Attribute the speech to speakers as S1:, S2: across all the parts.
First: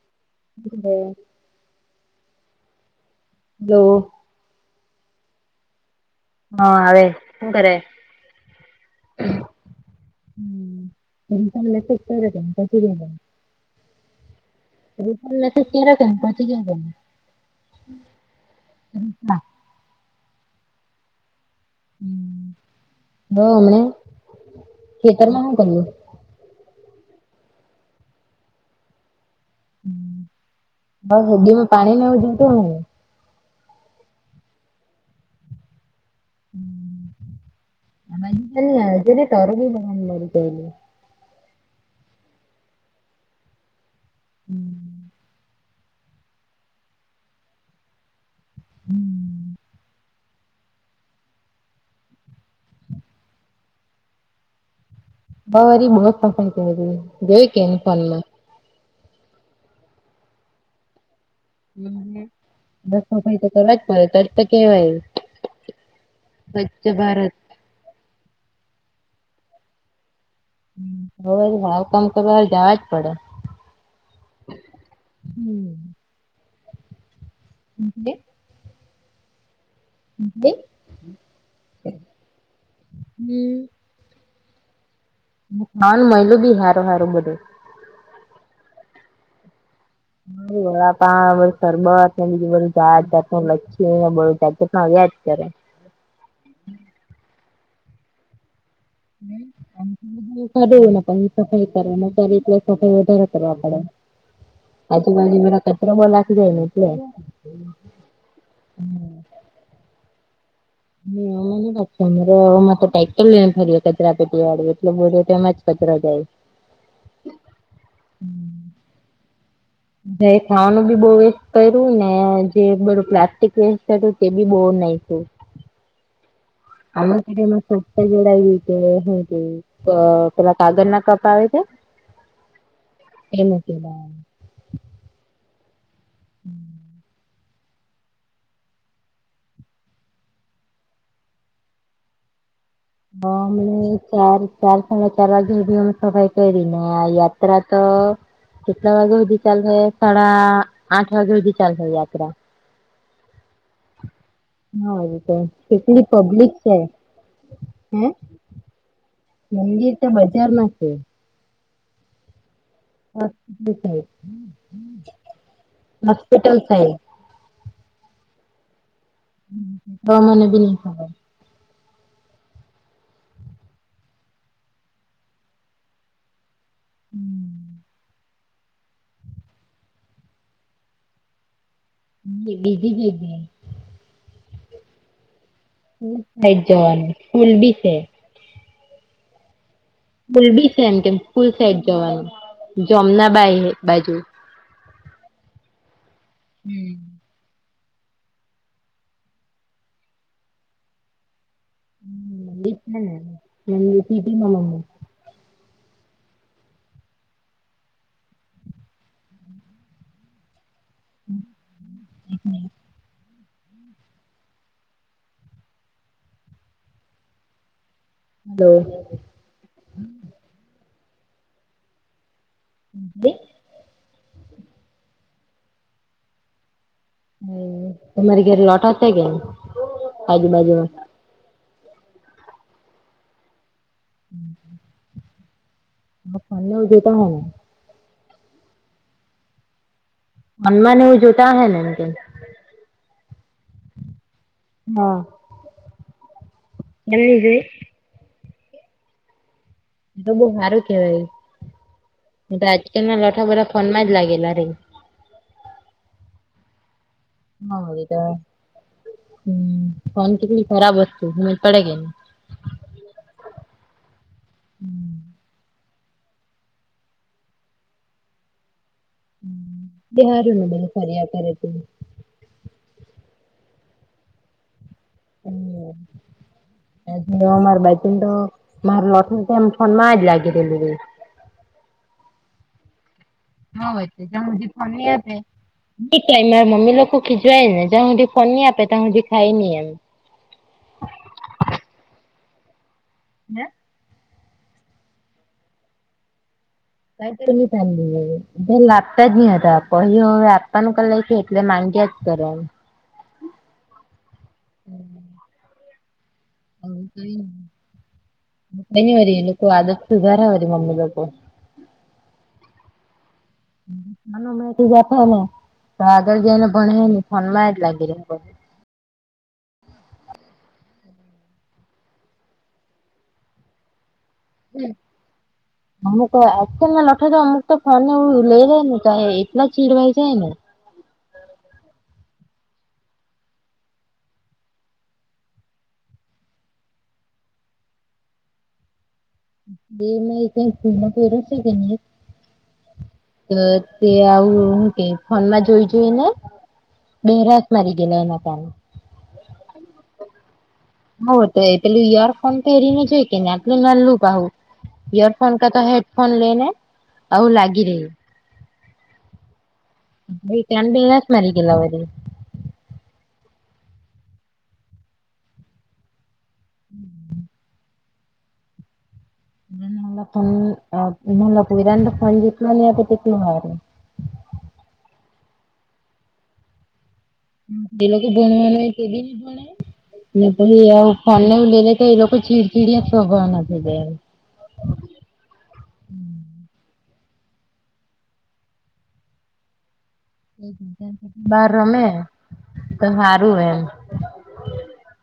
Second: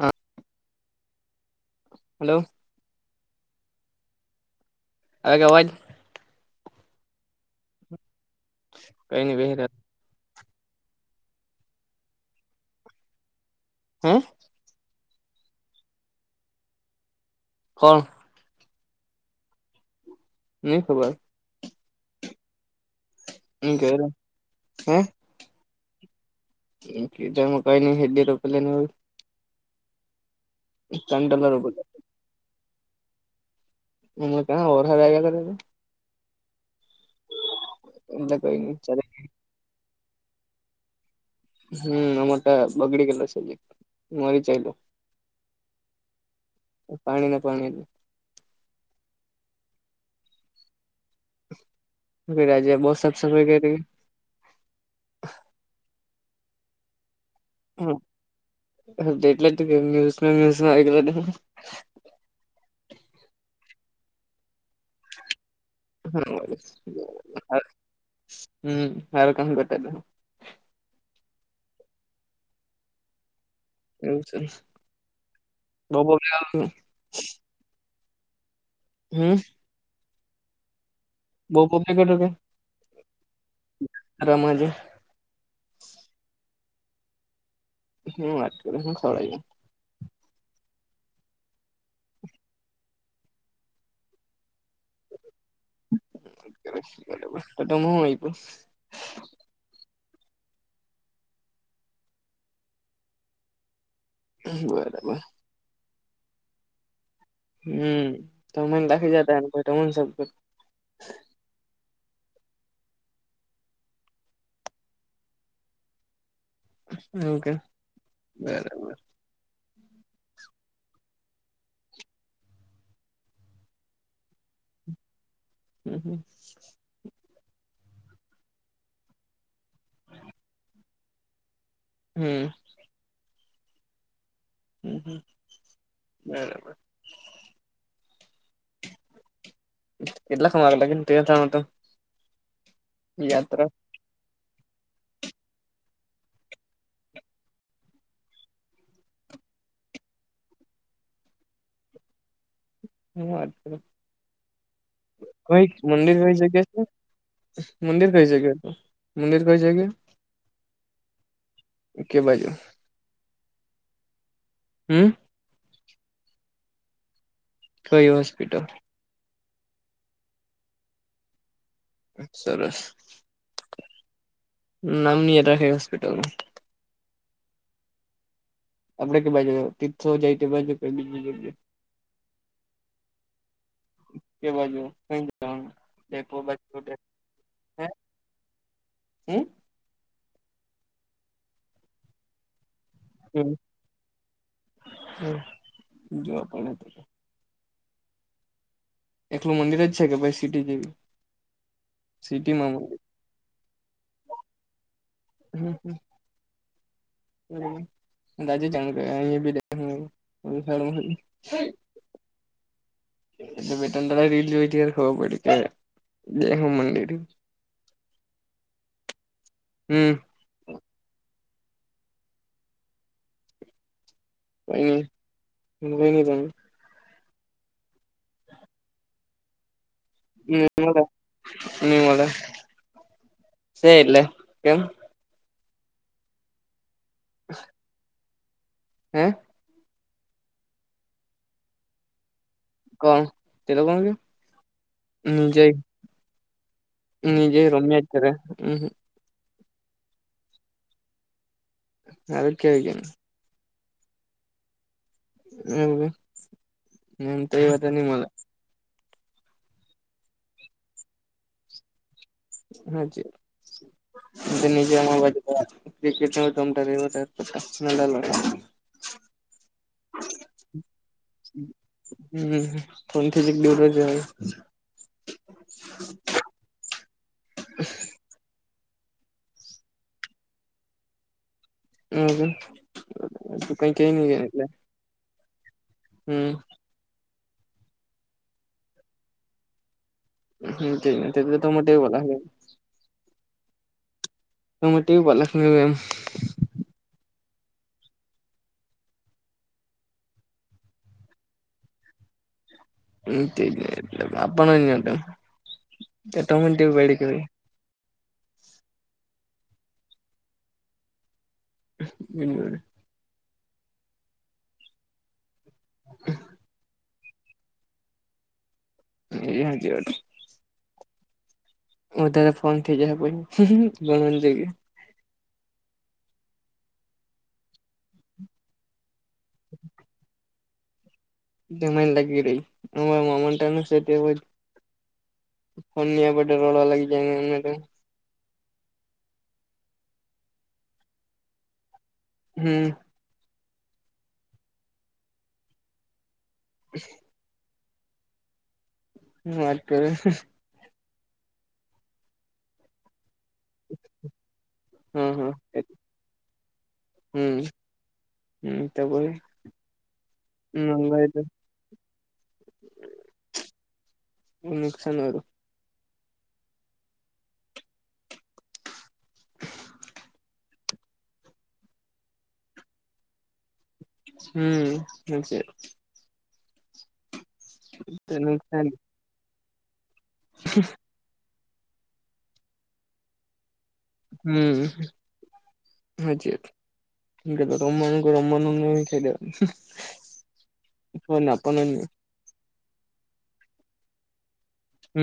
S1: હા
S2: હમ.
S1: હલો.
S2: દો.
S1: આયગ અવાજ
S2: હા આવે શું કરે
S1: કઈ નઈ
S2: હમ મેસેજ કર્યો તો તેમ કીધું
S1: હે
S2: ગ્રુપમાં મેસેજ કર્યો તો ને પહોચી ગયો તમને
S1: કોણ
S2: ગ્રુપમાં
S1: નું ખબર
S2: તો
S1: ની
S2: હમને
S1: ઘેર
S2: ખેતરમાં શું કર્યું
S1: એ જ મ કઈ ન હેલી તો પેલી ન હોય ત્રણ
S2: બસ
S1: ડોલર
S2: હેદીમાં
S1: ઉભું
S2: પાણી નવું જતું હો
S1: હ કાં વરહાદ આવ્યા કર તો છે એટલે કઈ નઈ ચાલે
S2: જ તર બ મળું ક
S1: હમ અમાર તા બગડી ગેલો છે એક મરી જ્યેલુ પાણી ના પાણી
S2: હમ
S1: રાજ્ય બહૂ સાફ સફાઈ કરી
S2: બારી બહુ જ પસંદ થાય જોય કેને ફોન માં
S1: એટલે જ તો કિધું ન્યુઝ મ્યુઝમાં
S2: રસોઈ તો કરવા જ પડે તો જ કેવાય સ્વચ્છ ભારત
S1: હા હમ હારુ કામ કરતા બેસો
S2: હવે ભાવ કમ કરવા જાવા જ પડે
S1: એવું છે
S2: હમ
S1: બહ બ
S2: હ એટલે
S1: હમ
S2: હ એટલે
S1: બહુ પોતે કરો કે રમાજે
S2: માન મળયુ બી હારું હારું બધું
S1: હું વાત કરુ હુ ખવાયુ
S2: હ વડાપાઉં સરબત ને બીજું બધું જાત જાતનુ લસ્સી બર્ગર તો મળ્યા જ કરે
S1: તમે હૂ આપ્યું
S2: બાઢને પણ સફાઈ કરને ત્યારે એટલે સફાઈ વધારે કરવા પડે
S1: બરાબર
S2: આજુબાજુ વાળા કચરા માં નાખી જાય ને એટલે
S1: હમ તો મને રાખી જતાનેન
S2: હમ વારે તો ટાઇક્ટર લને ફરી કચરા પેટી વાળી એટલે બો તો એમાં જ કચરો જાય
S1: ઓકે બરાબર
S2: જ ખાવાનું બી બહુ વેસ્ટ કર્યું ને જે બધું પ્લાસ્ટિક વેસ્ટ કરું તે બી બહી નાખ્યું
S1: હમ હમ
S2: આમા ક મત ગેડા એ પેલા કાગળ ના કપ આવે છે
S1: હમ
S2: એમ કે
S1: હમ હમ બરાબર. કેટલા તૈયાર થવાના તા
S2: હા મને ચાર ચાર સાડા ચાર વાગે બી અમે સફાઈ કરી ને આ યાત્રા તો કેટલા વાગ્યા સુધી ચાલશે સાડા આઠ વાગ્યા સુધી ચાલશે યાત્રા
S1: હુ વાત
S2: હા રીતે
S1: કરો કઈ
S2: કેટલી
S1: મંદિરવાલી
S2: પબ્લિક
S1: જગ્યા છે
S2: હે
S1: મંદિર કઈ જગ્યા હતુ.
S2: મંદિર બજાર મા છે.
S1: કે બાજુ.
S2: [unintelligible]
S1: હમ
S2: હોસ્પિટલ સાઇટ.
S1: કઈ હોસ્પિટલ.
S2: તો મને બી નઈ ખબર.
S1: સરસ નામની રહે હોસ્પિટલ.
S2: હમ
S1: આપડે કે બાજુ તીર્થો જાય તોજી
S2: બીજી બીજી
S1: કે બાજુ કઈદાણ.
S2: થાઈજવાનુ સ્કૂલ બી છે.
S1: હમ
S2: ફુલ બી છે એમ કેમ ફુલ સાઈડ જવાનું જમના બા બાજુ.
S1: હ જોવા પણ તો.
S2: હમ
S1: એકલું મંદિર જ છે કે ભાઈ સિટી જેવી.
S2: હમ
S1: સિટીમાં
S2: કીપ ત મમ પીપી મામામ
S1: હમ હમ દાજે ચંગ બી હલો ફેડ [inaudible]
S2: તો
S1: હમ
S2: હમ
S1: હમ હુકઈનહિ જાણતો.
S2: હમ તમારી ઘરે લોટા હતા કેમ.
S1: હું મળ હું મળ છે એટલે કેમ.
S2: [inaudible]
S1: [unintelligible] હમ
S2: હનુમાન એવું જોતા હ ને એમ કેમ.
S1: કણ તલોકોણ કે
S2: હા
S1: હું જઈ
S2: કેમ
S1: હું જઈ
S2: ની જોઈ
S1: નીચે રમ્યા જ કર્યારે હ
S2: તો બહુ સારું
S1: આવે
S2: કેવાય
S1: કેવી ગેમ
S2: આજકાલ ના લઠા બધા ફોન માં જ લાગેલા રે.
S1: [unintelligible] એમ તો એ
S2: હ
S1: બધા ની મળે
S2: હમ ફન કટલી ખરાબ વસ્તુ ભુલ પડગેની.
S1: હા જી [unintelligible]
S2: બિહારનું બ ફર્યા કરે તું.
S1: હમ ફોન થી જ દરોજ હોય.
S2: હમ મારબાચ તો માર નોતુ તો એમ ફોન માં જ લાગી દેલું ગઈ.
S1: હમ
S2: હવેય જે કારણકે એ ટાઈમ
S1: હમ
S2: મા મમી લોકો ખીજવાયને જાં સુઠી ફોન નહિ આપે તં સુઠી ખાય ની એમ.
S1: હમ તો મો બોલા
S2: હમ
S1: તમે ટ ભલમ [inaudible]
S2: કઈ તો લાગતા જ નહી હતા પહ હવે આપવાનું ક લે છે એટલે માંગ્યા કરસ્વ [unintelligible]
S1: અપણ તટ એટ મટ પડી [inaudible]
S2: કઈ વાળરી એ લોકો આદત સુધારા હોરી મમ્મી પપુ
S1: બનને
S2: નું મેહથી જા ને તો આગળ જઈને ભણ હ ને શન જ લાગી
S1: એજવાટું [inaudible] વધારે ફોન થઇ જશે પછી ભણવા જઈ ગ
S2: મને તો એચ નાને લઠેજ અમક તો ફોનું લઈ લે ન ક એટલા ચીડવાઈ જાય ને?
S1: જમાને લાગી રહી અ મમતાનું છે તે જ ફનિયા પટેે રોળ લાગી જાયને એટ
S2: એ મે એક સ્કૂલમાં પર ક [unintelligible]
S1: હમ
S2: તો તે આવું હું ક ફોન માં જોઈ જોઈ ને?
S1: હ
S2: બેરાત મારી ગેલો એના કાર નો
S1: હુ વાત કરે છે?
S2: હો તો એ પેલું યરફોન તો એરીને જોઈ કે? લુક
S1: હા
S2: ઈયરફોન
S1: હા
S2: કા તો હેડફોન લેને આવ
S1: હમ
S2: લાગી રહી.
S1: હમ તો બો
S2: એ તડિ
S1: તો
S2: મરીગ લા વરી
S1: નુકસાન
S2: હમ ફન મ પઈરા તો ફોન જતલો નહી તો તેટલો હોય,
S1: હમ હ છે.
S2: જે લોકો
S1: નુકસાન
S2: ભણવાનું તે ભી ન ભણે ને પણી આ ફને ઉ લલે કે એ લોકો ચીડચીડી સોભવા થય જાય.
S1: હમ હાજી વાત રમણ રમણ ન ખાઈવાનું
S2: બાર રમે તો સારું એમ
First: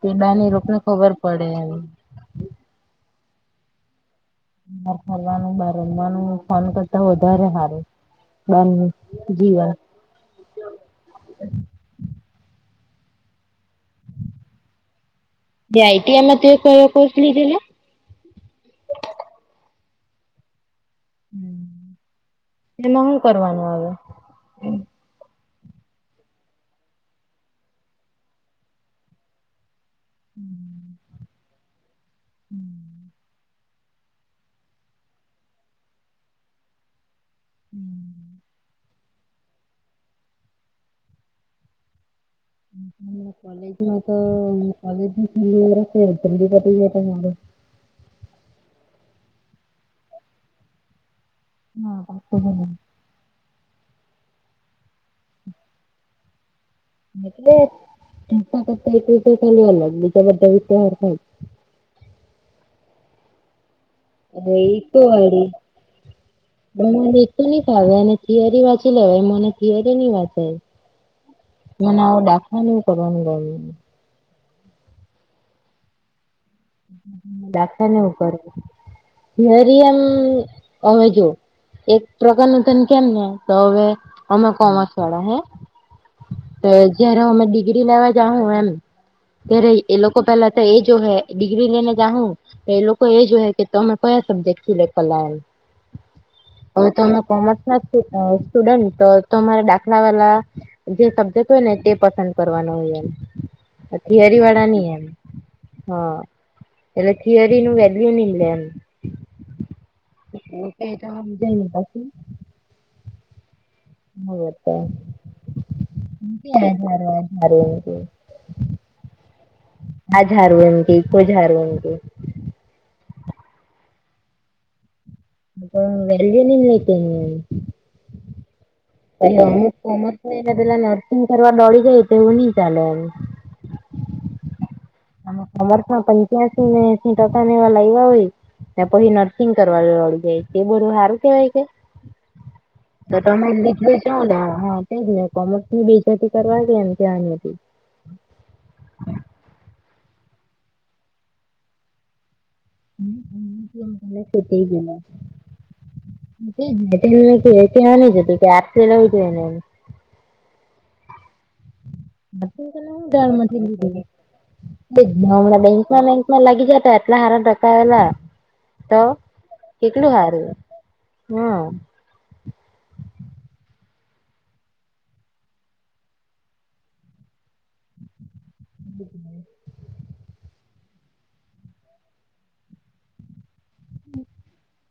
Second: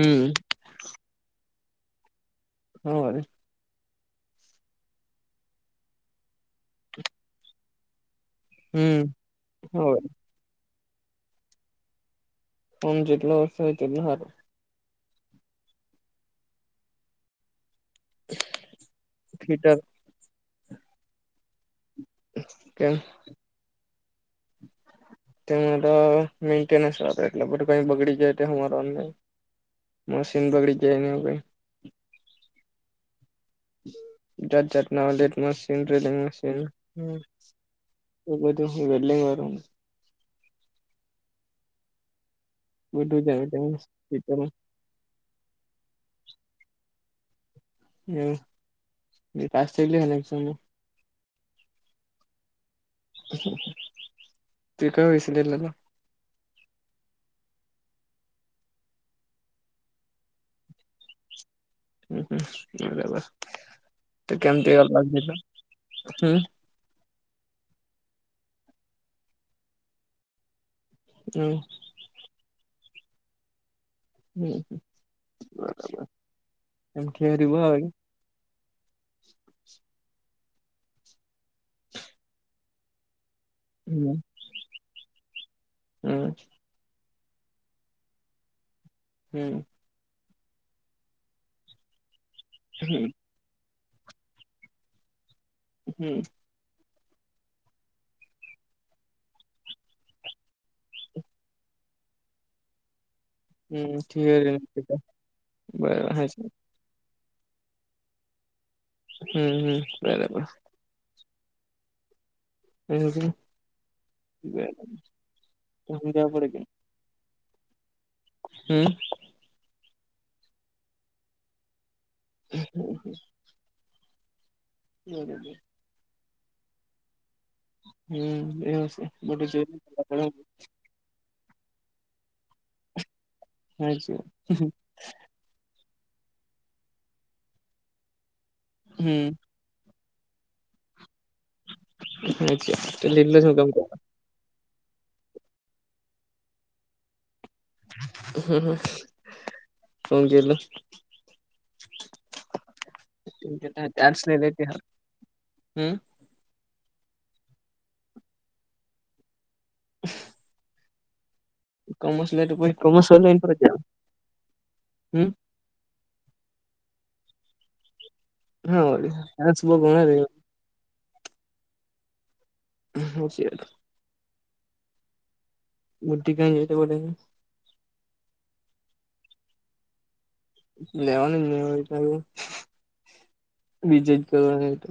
S2: તે બ ને રોકને ખબર પડે હ
S1: હો
S2: ફરવાનું બર રમવાનું ફોન કરતા વધારે સારું. હ
S1: હમ
S2: જી વાત
S1: હવારે હ જેટલો વર્ષો હોય તેટલો સારું.
S2: જે આઈમાં કો કોર્સ લધેલા?
S1: થિટર
S2: હ
S1: કેમ
S2: એમાં શું કરવાનું આવે?
S1: તે મારા મેન્ટેનસ એટલે કઈ બગડી જાય તોર નહી મશીન બગડી જા એ ન ભઈ
S2: હમ
S1: જાત-જાતના [unintelligible] મશીન [unintelligible] મશીન, હમ્મ. તો બધું [unintelligible] વાળું બધું
S2: હમ્મ-હમ્મ,
S1: જ આવે તેમાં
S2: કોલેજમાં તો
S1: ફિટરમાં
S2: કોલેજ [unintelligible]
S1: એવ પાસ્ એગલી હનેક સમમ- [inaudible]
S2: હા વા બ [inaudible]
S1: તે કયો વિષય લીધેલો?
S2: એટલે કરતા એક રીતે અ બીજા બધા વિચાર થ
S1: હ હ બ બરાબર તો
S2: જ હવે
S1: કેમ ગ [inaudible] હમ
S2: બ તું નહ ફાવે અને થિયરી વાંચી લેવાય મને થિયરી નની વાંચે.
S1: [unintelligible]
S2: મને આવો [unintelligible]
S1: હમ્મ, બરાબર.
S2: દાખલા ને એવું કરે. [unintelligible] એમ હવે જો એક પ્રકારનું તન કેમ ને, તો હવે
S1: હમ
S2: અમે કોમર્સ વાળા હે,
S1: હમ
S2: તો એ જયારે અમે ડિગ્રી લેવા જાઉં એમ
S1: હમ
S2: ત્યારે એ લોકો પેલા તો એ જોહે ડિગ્રી લેહને જાઉ, તો એ લોકો
S1: હમ
S2: એ જોહે કે તો અમે કયા સબ્જેક્ટ સિલેક્ટ કલાય.
S1: હમ્મ.
S2: હવે તમે કોમર્સ ના સ્ટુ અહ સ્ટુડન્ટ તો તમે દાખલા વાલા જે સબ્જેક્ટ હોય ને તે પસંદ કરવાનો હોય એમ. આ થિયરી વાળા નહીં એમ,
S1: બરાબર
S2: હા.
S1: હાચી
S2: એટલે થિયરી નું વેલ્યુ નહીં લે એમ.
S1: હમ્મ-હમ્મ, બરાબર.
S2: [unintelligible]
S1: [unintelligible]
S2: [unintelligible]
S1: હમ્મ.
S2: [unintelligible]
S1: હમ્મ-હમ્મ. [inaudible]
S2: તો વેલ્યુ [unintelligible]
S1: હમ એવું છે
S2: [unintelligible]
S1: બધું
S2: અમુક
S1: જોઈને
S2: કોમર્સ ને પેલા [unintelligible] સિગ કરવા દોડી જાય તો એવું નહીં ચાલે હવે.
S1: હાચે.
S2: અને કોમર્સ માં પંચ્યાસી ને એસી ટકા ને એવા લઈ આવી ને પછી
S1: હમ
S2: નર્સિંગ [unintelligible] જાય તે બધું સારું કહેવાય કે?
S1: હાચી
S2: તો
S1: લીધલો
S2: તમે [unintelligible]
S1: શું કામ
S2: [unintelligible] હા હતી ને જ, કોમર્સ ની [unintelligible] કરવા ગયા ને ત્યાં જ હતી.
S1: [unintelligible] આર્ટસ ને લેતી હારુ હમ
S2: [unintelligible] [unintelligible]
S1: [inaudible] કોમર્સ લે તો પછી કોમર્સ વાળી લાઈન પર જ જાવ
S2: [unintelligible]
S1: હમ
S2: બેંકમાં લાઈ માં લાગી જતા, એટલા હારા ટકા આયેલા,
S1: હા
S2: તો
S1: વળી આર્ટસ બો ઘણા
S2: કેટલું
S1: રહ્યા
S2: હારું હે. હા.
S1: [unintelligible] [unintelligible]
S2: [inaudible]
S1: લેવાનું ન હોય તો, બીજે જ કરવાનું હોય તો.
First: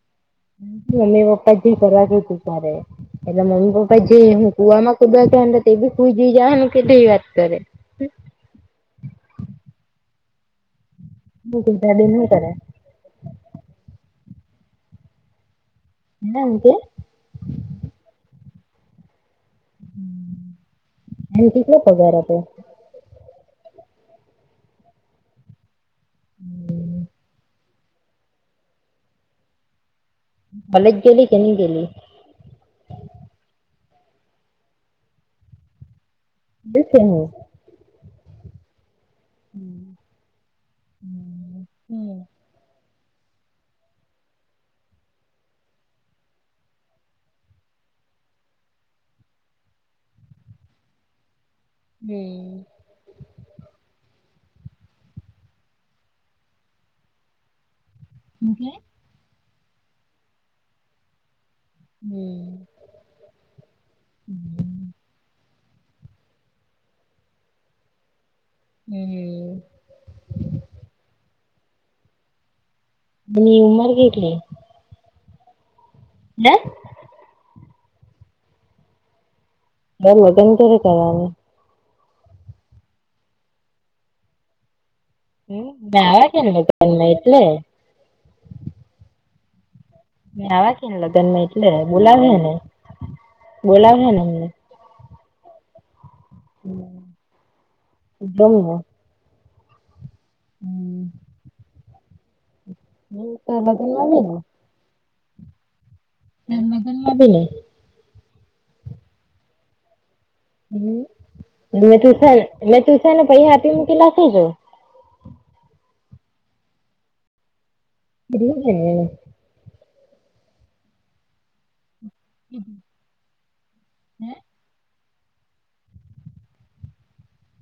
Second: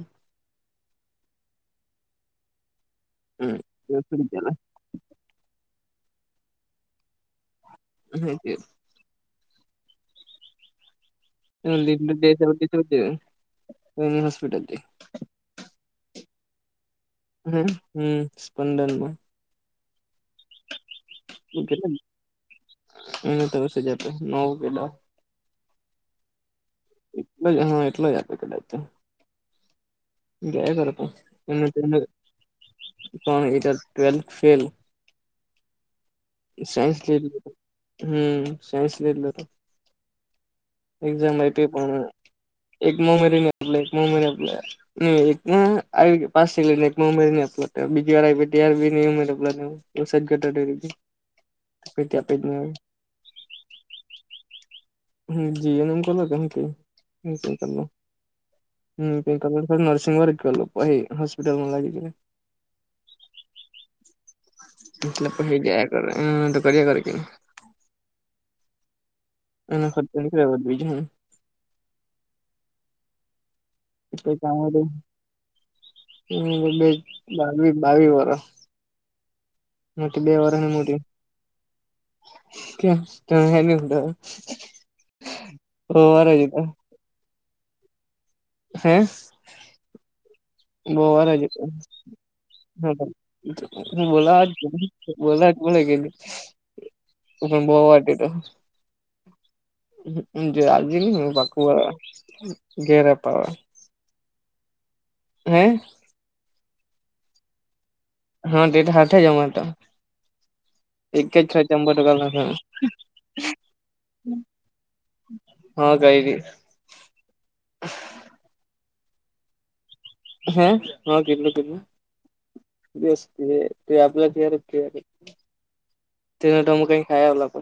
S2: મમ્મી પપ્પા જે કરવા [unintelligible] એટલે મમ્મી પપ્પા જે એમ કુવામાં કૂદવા કેવાન તો તે બી [unintelligible]
S1: [unintelligible]
S2: હું કરે
S1: [unintelligible] હોસ્પિટલથી
S2: [unintelligible]
S1: હમ્મ-હમ્મ! સ્પંદનમાં.
S2: [inaudible] એમ કેટલો પગાર આપે
S1: [unintelligible]
S2: [inaudible]
S1: એટલો જ હા, એટલો જ આપે. કદાચ તો.
S2: કોલેજ ગેલી કે ની ગેલી
S1: [unintelligible]
S2: છે
S1: સાયન્સ લે
S2: હું
S1: હમ. સાયન્સ લે હતો. એક્ઝામ લ
S2: હમ
S1: પણ
S2: હમ
S1: એક નવ મહિનેની આપ એક નવ મહિને આપ. ન એકમાં આવી પાસ થઈ ને. એક ઉમેર ન આપ બીજી વાર આવીયાર ઉમેર. [unintelligible] [unintelligible]
S2: [inaudible]
S1: હમ પિંલર નર્સિંગ વારે ગલુંહી, હસ્પિટલ માં લાગી. ગયો
S2: હમ!
S1: એટલે પછી જાયા કરે તો, એનું એનું કર્યા કર કે.
S2: હમ!
S1: એનો ખર્ચો ન કર્યા બીજ હું?
S2: ની ઉમર?
S1: [unintelligible]
S2: હે
S1: હમ બે બાવી બાવી વરહ. મ
S2: હવે
S1: બે
S2: લગ્ન
S1: વરહ ની
S2: ક્યારે
S1: મોટી.
S2: કરવાનું
S1: [unintelligible]
S2: હમ મે
S1: બો વાર
S2: આવા છે
S1: જ હતા.
S2: ને એટલે.
S1: હે?
S2: મે આવા કે
S1: [unintelligible]
S2: ને લગ્નમાં એટલે બોલાવે ને બોલાવે ને
S1: બોલા
S2: અમને
S1: બલો ગલી.
S2: જમને
S1: પણ બહવા વાે તો. આવજે ને પાકું બોલાવવા.
S2: હ તો લગ્ન લે.
S1: હે?
S2: [unintelligible]
S1: હા! તે તો હાથે જ અમે તો. એક જ
S2: હ
S1: ચંબો
S2: મે
S1: ટકા લખ
S2: ટુશન મે ટુશનને પૈસા આપી મૂકીલાખી છો..
S1: હા! કઈની.
S2: [unintelligible]
S1: હા કીધેલું કીધેલું કે દિવસે તું એ આપેલા ત્યારે. તેનુ તો અમે કંઈ ખાય આવેલા.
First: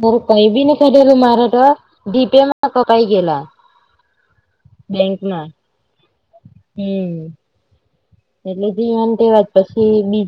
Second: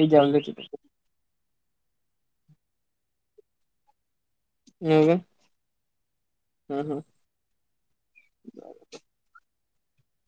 S1: એ જ આવલે
S2: કાંઇબી મારાાતો જીપે મા કકાય ગેલા.
S1: હ
S2: બેંકમાં.
S1: હ
S2: હમ! એટલે જેવાને તેવા જ પછી બીજા